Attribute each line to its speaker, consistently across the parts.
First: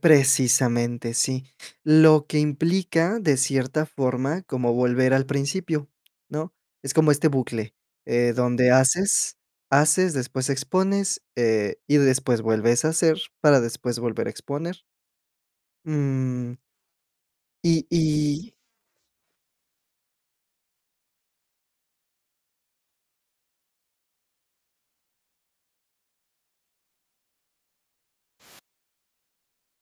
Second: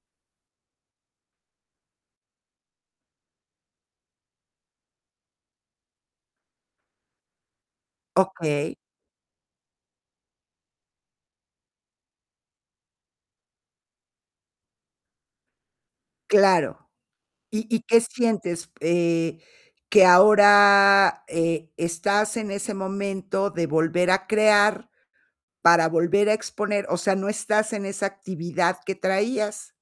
Speaker 1: Precisamente, sí, lo que implica de cierta forma como volver al principio, ¿no?, es como este bucle, eh, donde
Speaker 2: Okey.
Speaker 1: haces haces, después expones, eh, y después vuelves a hacer para después volver a exponer. Mm.
Speaker 2: Claro. ¿Y y
Speaker 1: Y,
Speaker 2: qué
Speaker 1: y.
Speaker 2: sientes, eh, que ahora, eh, estás en ese momento de volver a crear para volver a exponer? O sea, no estás en esa actividad que traías.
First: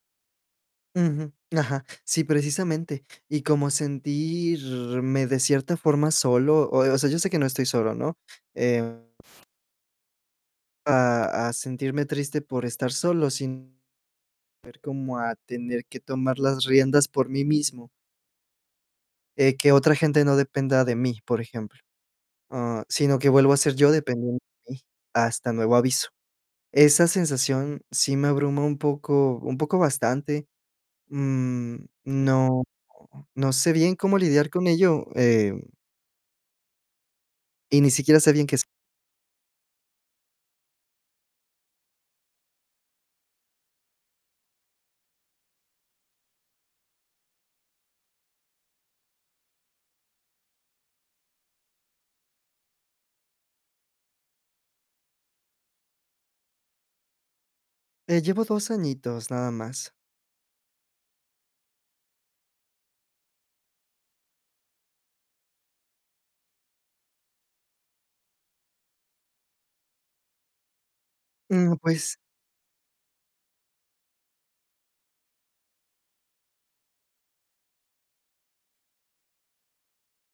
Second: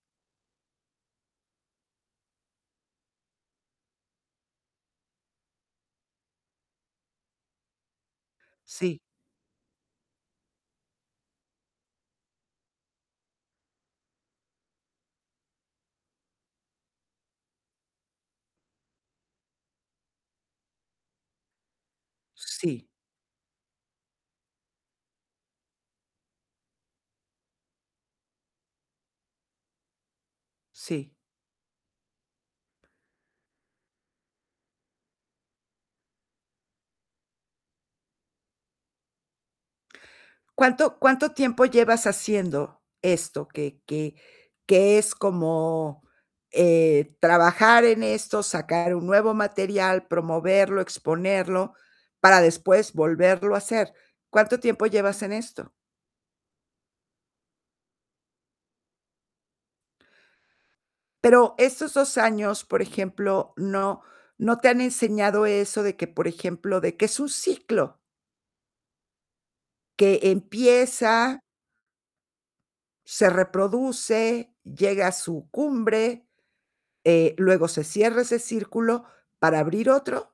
Speaker 1: Ujú, ajá, sí, precisamente, y como sentirme de cierta forma solo, o o sea, yo sé que no estoy solo, ¿no?, eh
Speaker 2: Sí.
Speaker 1: A a sentirme triste por estar solo sin ver cómo a tener que tomar las riendas por mí mismo. Eh, que otra gente no dependa de mí, por ejemplo, ah,
Speaker 2: Sí.
Speaker 1: sino que vuelvo a ser yo dependiendo de mí hasta nuevo aviso. Esa sensación sí me abruma un poco un poco bastante,
Speaker 2: Sí.
Speaker 1: mm, no no sé bien cómo lidiar con ello, eh y ni siquiera sé bien qué es.
Speaker 2: ¿Cuánto cuánto tiempo llevas haciendo esto? Que que que es como, eh, trabajar en esto, sacar un nuevo material, promoverlo, exponerlo para después volverlo a hacer. ¿Cuánto tiempo llevas en esto?
Speaker 1: Eh, llevo 2 añitos nada más.
Speaker 2: Pero estos 2 años, por ejemplo, no no te han enseñado eso de que, por ejemplo, de que es un ciclo que empieza
Speaker 1: Mm, pues.
Speaker 2: se reproduce, llega a su cumbre, eh, luego se cierra ese círculo para abrir otro.